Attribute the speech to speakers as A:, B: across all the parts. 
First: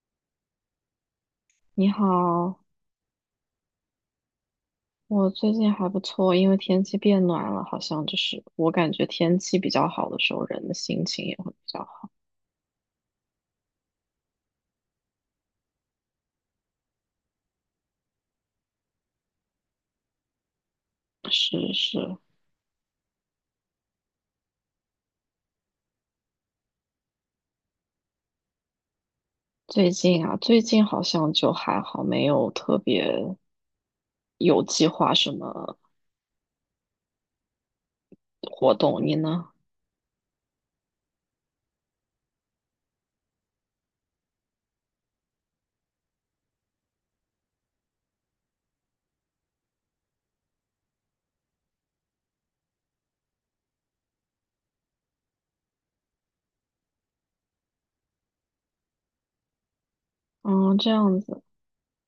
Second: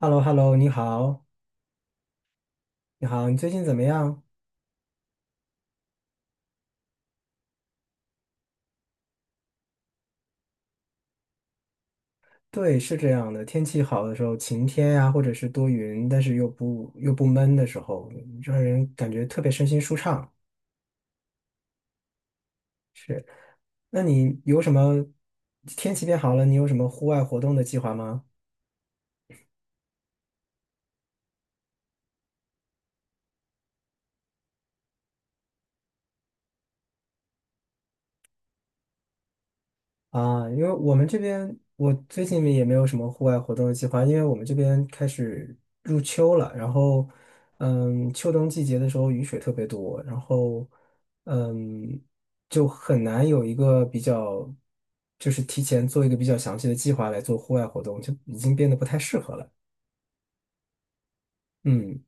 A: h e l l o h e l l o 你好，
B: 你好，
A: 你好，你最近怎么样？
B: 我最近还不错，因为天气变暖了，好像我感觉天气比较好的时候，人的心情也会比较好。
A: 对，是这样的，天气好的时候，晴天呀、或者是多云，但是又不闷的时候，让人感觉特别身心舒畅。
B: 是是。
A: 那你有什么天气变好了，你有什么户外活动的计划吗？
B: 最近啊，最近好像就还好，没有特别有计划什么活动。你呢？
A: 啊，因为我们这边我最近也没有什么户外活动的计划，因为我们这边开始入秋了，然后，秋冬季节的时候雨水特别多，然后，嗯，就很难有一个比较，就是提前做一个比较详细的计划来做户外活动，就已经变得不太适合了。
B: 嗯，这样子。
A: 嗯，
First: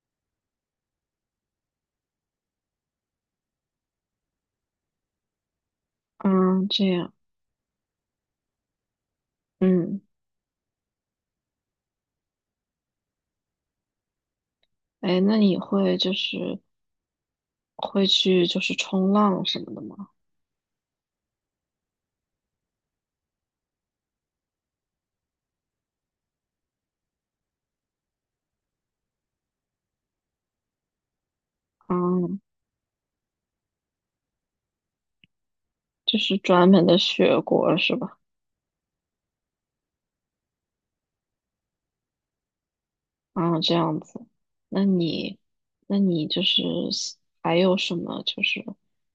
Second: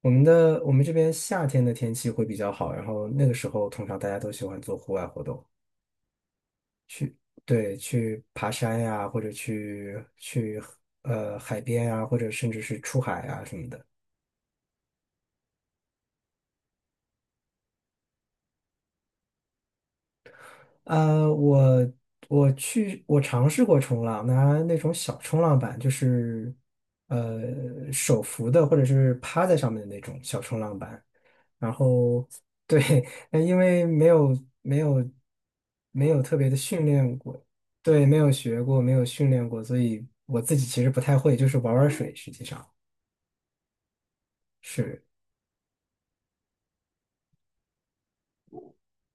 A: 我们这边夏天的天气会比较好，然后那个时候通常大家都喜欢做户外活动。
B: 嗯，这样。
A: 对，去爬山呀、或者
B: 嗯，
A: 去海边呀、或者甚至是出海啊什么的。
B: 哎，那你会去冲浪什么的吗？
A: 呃，我我尝试过冲浪，拿那种小冲浪板，就是手扶的或者是趴在上面的那种小冲浪板。然后
B: 嗯，
A: 对，那因为没有没有没
B: 就
A: 有特
B: 是
A: 别的
B: 专
A: 训
B: 门的
A: 练过，
B: 学过是
A: 对，没
B: 吧？
A: 有学过，没有训练过，所以我自己其实不太会，就是玩玩水，实际上
B: 啊，这样子。那
A: 是。
B: 你，那你就是喜还有什么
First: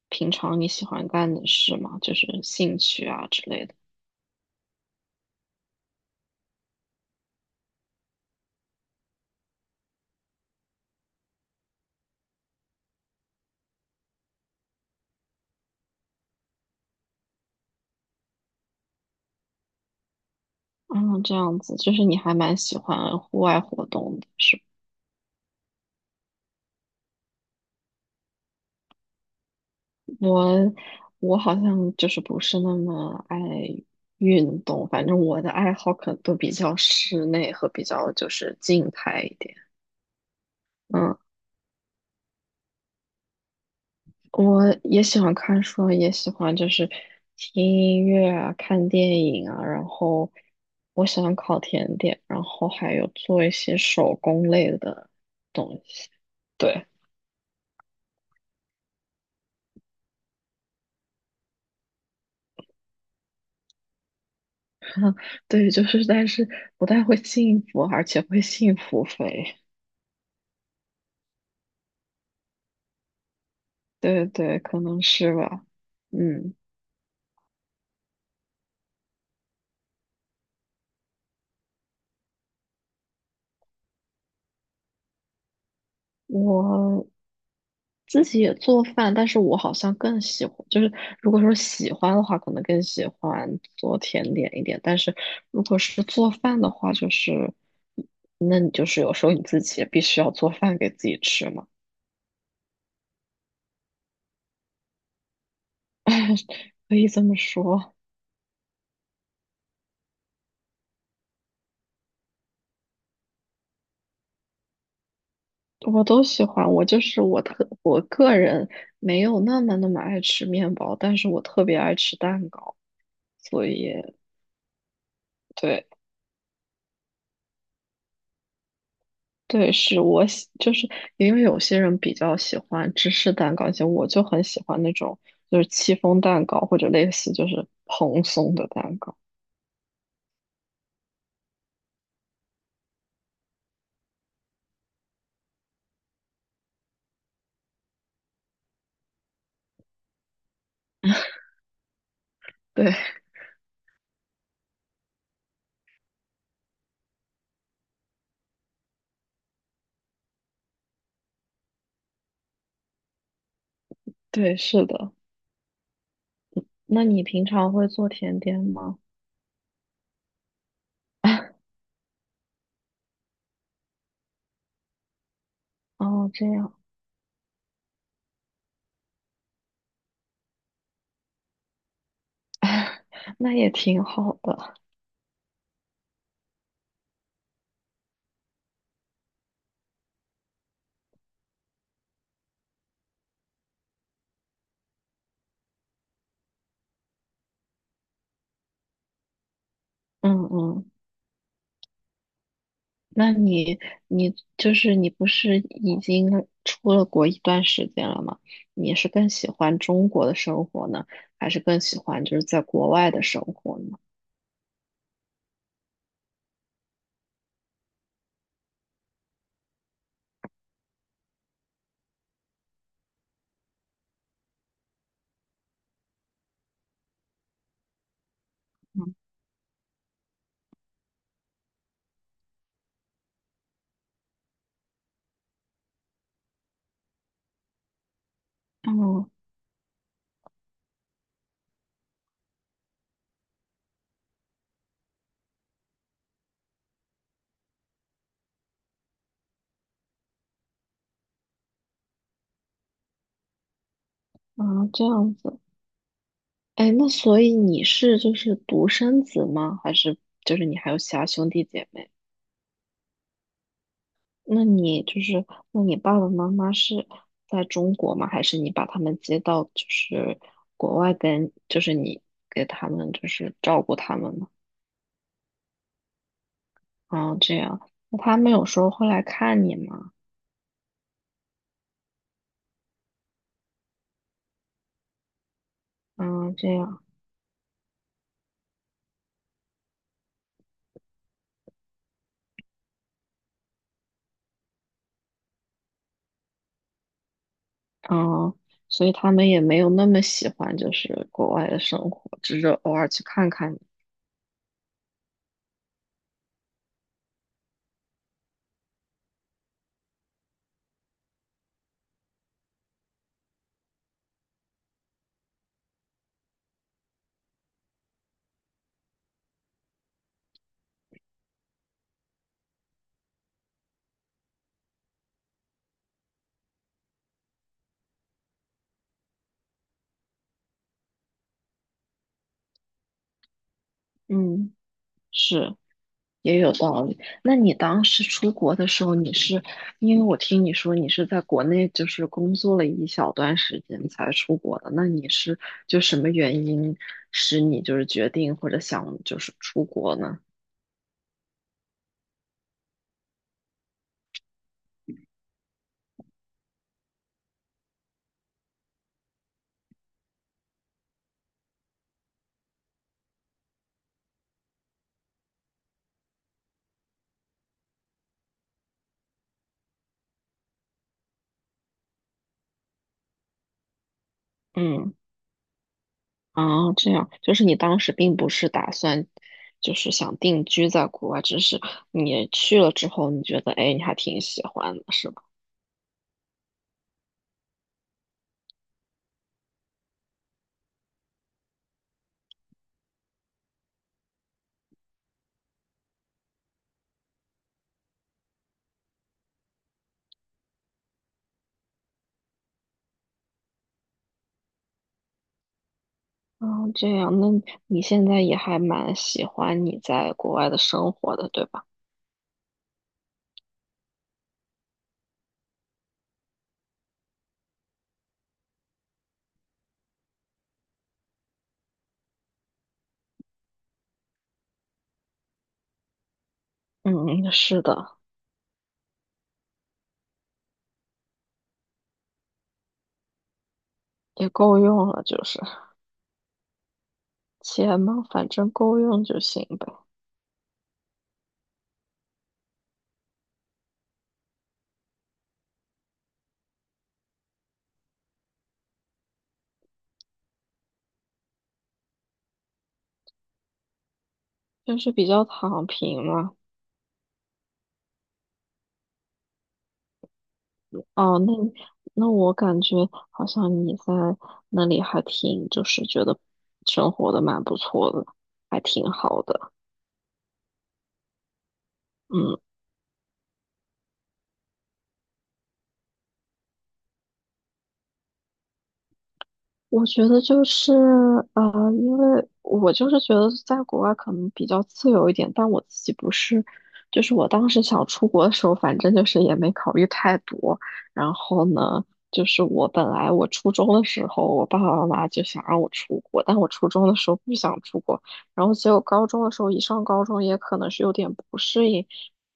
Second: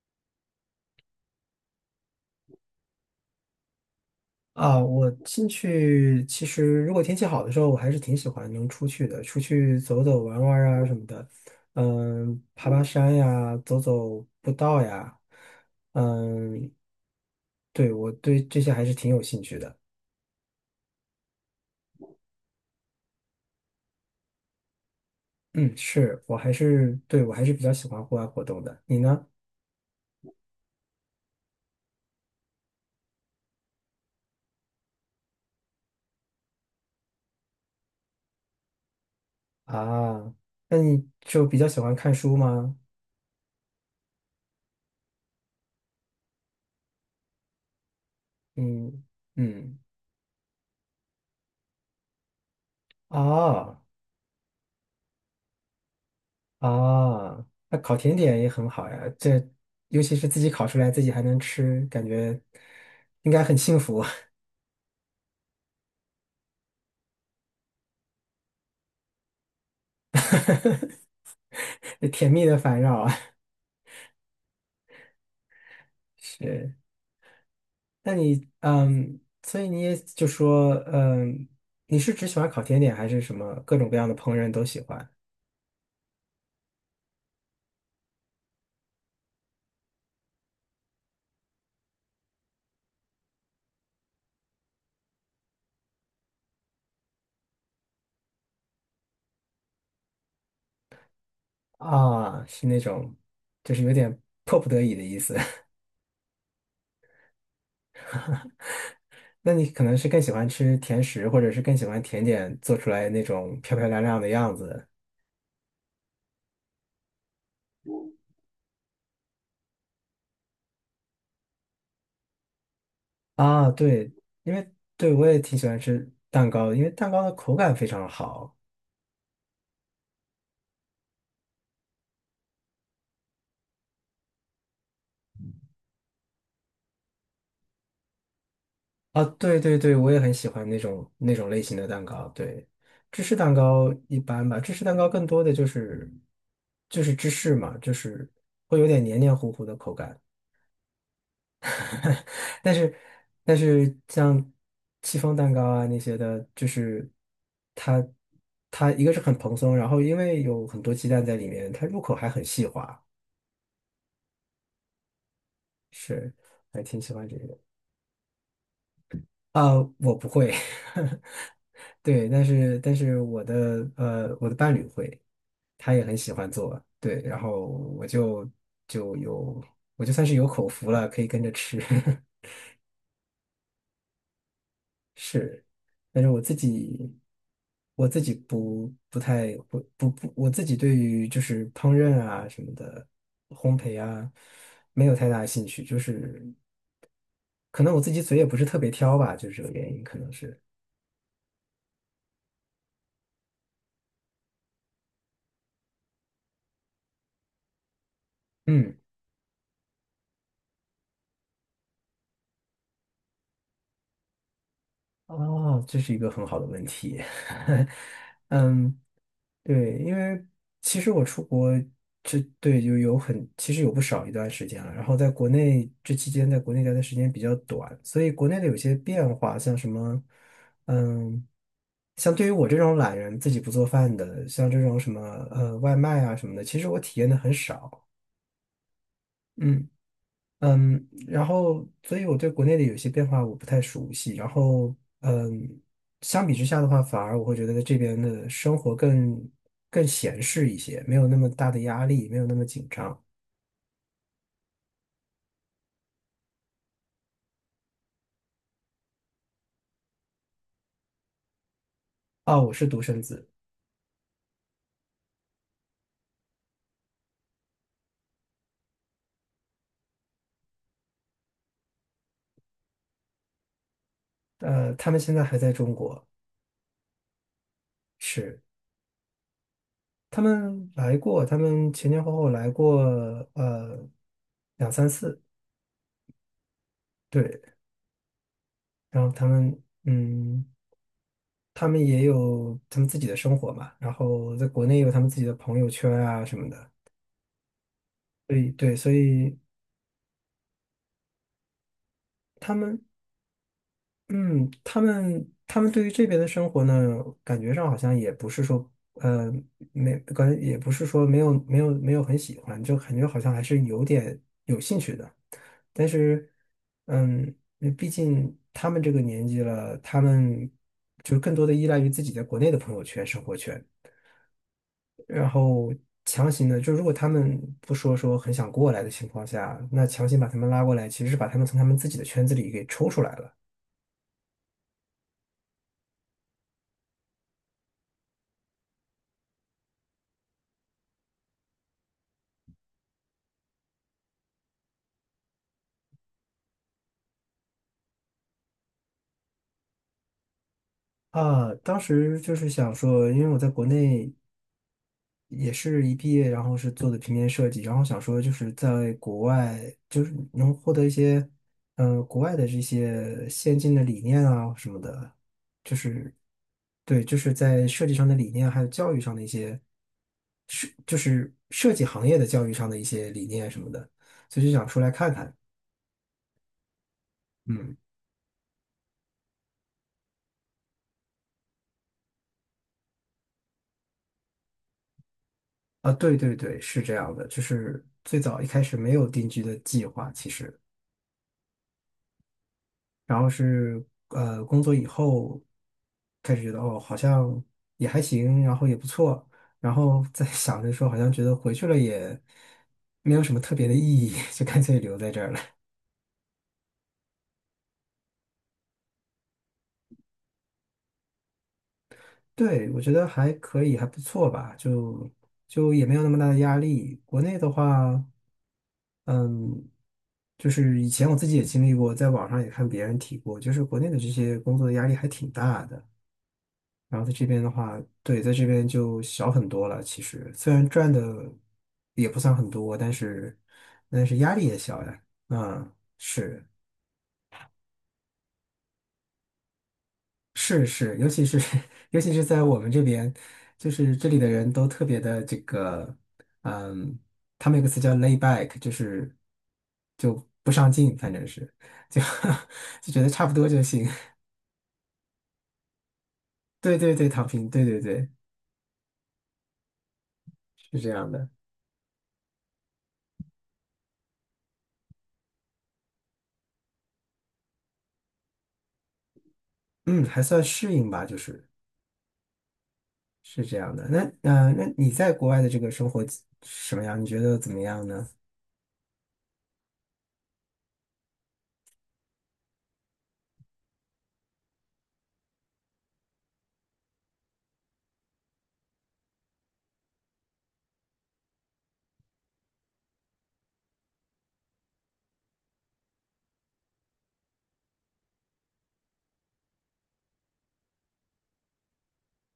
B: 平常你喜欢干的事吗？就是兴趣啊之类的。
A: 啊，我进去其实如果天气好的时候，我还是挺喜欢能出去的，出去走走玩玩啊什么的，嗯，爬爬山呀，走走步道呀，嗯，对，我对这些还是挺有兴趣的。
B: 啊，这样子，就是你还蛮喜欢户外活动的，是吧？
A: 嗯，我还是比较喜欢户外活动的。你呢？
B: 我，我好像不是那么爱运动，反正我的爱好可能都比较室内和比较就是静态一点。
A: 啊，那你
B: 嗯。
A: 就比较喜欢看书吗？
B: 我也喜欢看书，也喜欢听音乐啊、看
A: 嗯
B: 电影啊，
A: 嗯
B: 然后我喜欢烤甜点，然后还有
A: 啊。
B: 做一些
A: 哦
B: 手工类的东西。对。
A: 啊，那烤甜点也很好呀，这尤其是自己烤出来，自己还能吃，感觉应该很幸福，
B: 对，但是不太会幸福，而且会幸福肥。
A: 甜蜜的烦扰啊。
B: 对对，可能是吧。嗯，
A: 是，那你所以你也就说，你是只喜欢烤甜点，还是什么各种各样的烹饪都喜欢？
B: 我自己也做饭，但是我好像更喜欢，就是如果说喜欢的话，可能更喜欢做甜点一点。但是如果是做饭的话，就是那你有时候你自己也必须要做饭给自己吃嘛。
A: 啊，是那种，就是有点迫不得已的意思。
B: 可以这么说。
A: 那你可能是更喜欢吃甜食，或者是更喜欢甜点做出来那种漂漂亮亮的样子。
B: 我都喜欢，我就是我特我个人没有那么爱吃面包，但是我特别爱吃蛋糕，所
A: 啊，
B: 以
A: 对，因为对我也挺喜欢
B: 对。
A: 吃蛋糕的，因为蛋糕的口感非常好
B: 对，是我喜，就是因为有些人比较喜欢芝士蛋糕，像我就很喜欢那种戚风蛋糕或者类似蓬松的蛋糕。
A: 啊。对对对，我也很喜欢那种类型的蛋糕。对，芝士蛋糕一般吧，芝士蛋糕更多的就是芝士嘛，就是会有点黏黏糊糊的口感。但
B: 对。
A: 是 但是像戚风蛋糕啊那些的，就是它它一个是很蓬松，然后因为有很多鸡蛋在里面，它入口还很细滑，
B: 对，是的。
A: 是还挺
B: 那
A: 喜
B: 你
A: 欢这
B: 平
A: 个。
B: 常会做甜点吗？
A: 啊，我不会，对，但是我的伴侣会，他也很
B: 哦，
A: 喜
B: 这
A: 欢
B: 样。
A: 做，对，然后我就就有我就算是有口福了，可以跟着吃，
B: 那也挺好的。
A: 是，但是，我自己我自己不不太不不不，我自己对于就是烹饪啊什么的烘焙啊没有太大兴趣，就是可能我自己嘴也不是特别挑吧，就是这个原因，可能
B: 嗯
A: 是，
B: 嗯，那你不是已经出了国一段时间了吗？你
A: 嗯。
B: 是更喜欢中国的生活呢，还是更喜欢在国外的生活呢？
A: 哦，这是一个很好的问题。嗯，对，因为其实我出国这对就有很其实有不少一段时间了，然后在国内这期间在国内待的时间比较短，所以国内的有些
B: 嗯。
A: 变化，像什么，嗯，像对于我这种懒人自己不做饭的，像这种什么外卖啊什么的，其实我体验的很少。
B: 哦，
A: 嗯。嗯，然后，所以我对国内的有些变化我不太熟悉。然后，嗯，相比之下的话，反而我会觉得在这边的生活更闲适一些，没有那么大的压力，没有那么紧张。
B: 啊，这样子。哎，那所以你是独生子吗？还是你还有其他兄弟姐妹？
A: 啊，我是独生子，
B: 那你那你爸爸妈妈是在中国吗？还是你把他们接到国外跟你给他们照顾他们呢？
A: 他们现在还在中国，
B: 啊，这样，那他们
A: 是
B: 有时候会来看你吗？
A: 他们来过，他们前前后后来过，呃，两三次，
B: 嗯，这样。
A: 对。然后他们，嗯，他们也有他们自己的生活嘛，然后在国内有他们自己的朋友圈啊什么的。
B: 啊，
A: 对对，
B: 所
A: 所
B: 以他们
A: 以
B: 也没有那么喜欢国外的生活，只是
A: 他
B: 偶
A: 们，
B: 尔去看看你。
A: 他们对于这边的生活呢，感觉上好像也不是说，没感觉也不是说没有很喜欢，就感觉好像还是有点有兴趣的。但是，嗯，那毕竟他们这个年纪了，他们就更多的依赖于自己在国内的朋友圈、生活圈。然后强行的，就如果他们不说说很想过来的情况下，那强行把他们拉过来，其实是把他们从他们自己的圈子里给抽出来了。
B: 嗯，是。也有道理。那你当时出国的时候，你是因为我听你说你是在国内工作了一小段时间才出国的，那你是就什么原因使你决定或者想出国呢？
A: 啊，当时就是想说，因为我在国内也是一毕业，然后是做的平面设计，然后想说就是在国外，就是能获得一些，国外的这些先进的理念啊什么的，就是对，就是在设计上的理念，还有教育上的一些，就是设计行业的教育上的一些理念什么的，所以就想出来
B: 嗯，
A: 看看。
B: 啊，这样，就是你
A: 嗯，
B: 当时并不是打算想定居在国外，只是你去了之后，你觉得哎，你还挺喜欢的，是吧？
A: 啊，对对对，是这样的，就是最早一开始没有定居的计划，其实。然后是工作以后开始觉得哦好像也还行，然后也不错，然后在 想着说好像觉得回去了也没有什么特别的意义，就干脆留在这儿了。
B: 啊，这样，那你现在也还蛮喜欢你在国外的生活的，对吧？
A: 对，我觉得还可以，还不错吧，就也没有那么大的压力。国内的话，嗯，就是以前我自己也经历过，在网上也看别人提过，就是国内的这些工作的压力还挺大的。然后在这
B: 嗯，
A: 边的
B: 是
A: 话，
B: 的，
A: 对，在这边就小很多了。其实虽然赚的也不算很多，但是
B: 也
A: 压力也
B: 够
A: 小
B: 用了，
A: 呀。
B: 就是
A: 嗯，是
B: 钱嘛，反正够用就行呗，
A: 是是，尤其是 尤其是在我们这边，就是这里的人都特别的这个，嗯，他们有个词叫 lay back，就不上进，反正是就 就觉得差不多就行。
B: 就是比较躺平嘛。
A: 对对对，躺平，对对对，是这样
B: 哦，
A: 的。
B: 那你那我感觉好像你在那里还挺，就是觉得生活的蛮不错的，还挺好的。
A: 嗯，还算适应吧，就是。
B: 嗯。
A: 是这样的。那你在国外的这个生活什么样？你觉得怎么样呢？
B: 我觉得就是，因为我觉得在国外可能比较自由一点，但我自己不是，就是我当时想出国的时候，反正就是也没考虑太多。然后呢，我本来我初中的时候，我爸爸妈妈就想让我出国，但我初中的时候不想出国，然后结果高中的时候，一上高中也可能是有点不适应，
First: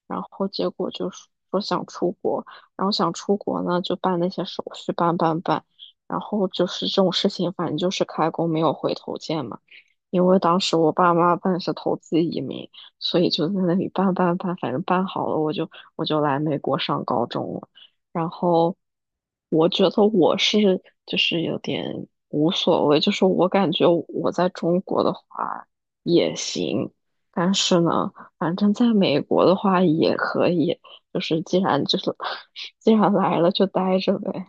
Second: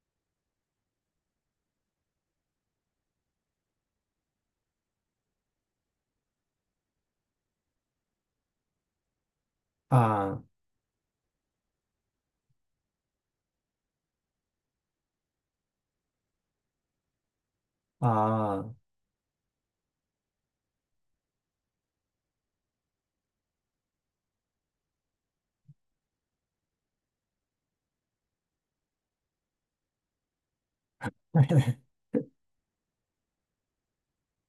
B: 然后结果就是说想出国，然后想出国呢，就办那些手续，办。然后就是这种事情，反正就是开弓没有回头箭嘛。因为
A: 啊
B: 当时我爸妈办是投资移民，所以就在那里办，反正办好了，我就来美国上高中了。然
A: 啊，
B: 后我觉得我是有点无所谓，就是我感觉我在中国的话也行，但是呢，反正在美国的话也可以，既然既然来了就待着呗。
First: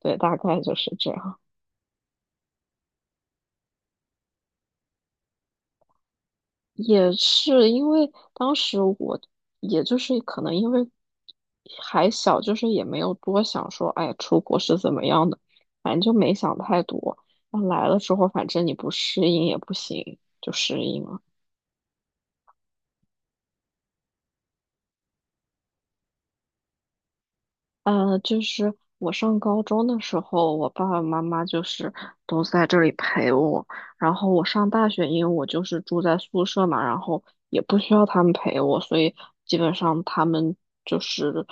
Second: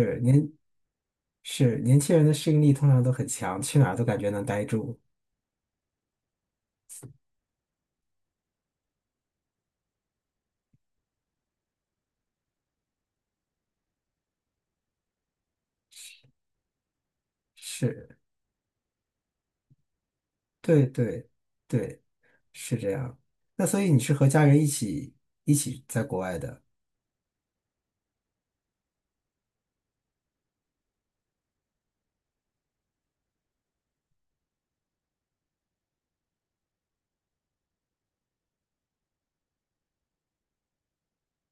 B: 对，大
A: 年
B: 概就是这样。
A: 是年轻人的适应力通常都很强，去哪儿都感觉能待住。
B: 也是因为当时我，也就是可能因为还小，就是也没有多想说，哎，出国是怎么样的，反正就没想太多。那来了之
A: 是，
B: 后，反正你不适应也不行，就适
A: 对
B: 应了。
A: 对对，是这样。那所以你是和家人一起在国外的？
B: 呃，我上高中的时候，我爸爸妈妈就是都在这里陪我。然后我上大学，因为我住在宿舍嘛，然后也不需要他们陪我，所以基本上他们就是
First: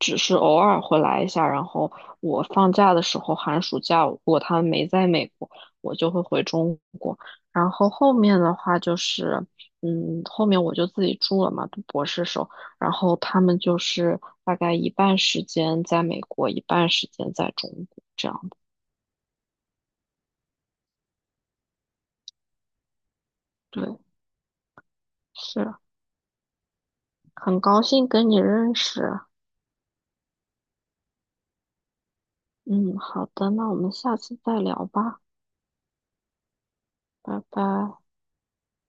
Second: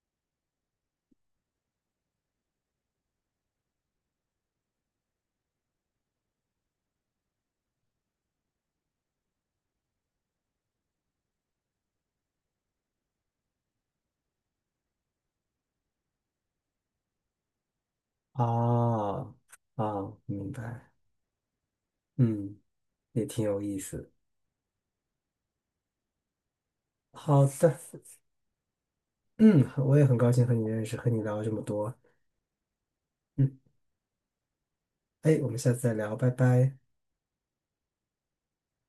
B: 只是偶尔会来一下。然后我放假的时候，寒暑假如果他们没在美国，我就会回中国。然后后面的话就是，嗯，后面我就自己住了嘛，读博士时候。然后他们就是大概一半时间在美国，一半时间在中国这样的。
A: 哦哦，明白。嗯，也挺有意
B: 对，
A: 思。
B: 是。
A: 好
B: 很
A: 的，
B: 高兴跟你认识。
A: 嗯，我也很高兴和你认识，和你聊了这么多。
B: 嗯，好的，
A: 嗯，
B: 那我们下次再聊吧，
A: 哎，我们下次再聊，拜拜。
B: 拜拜。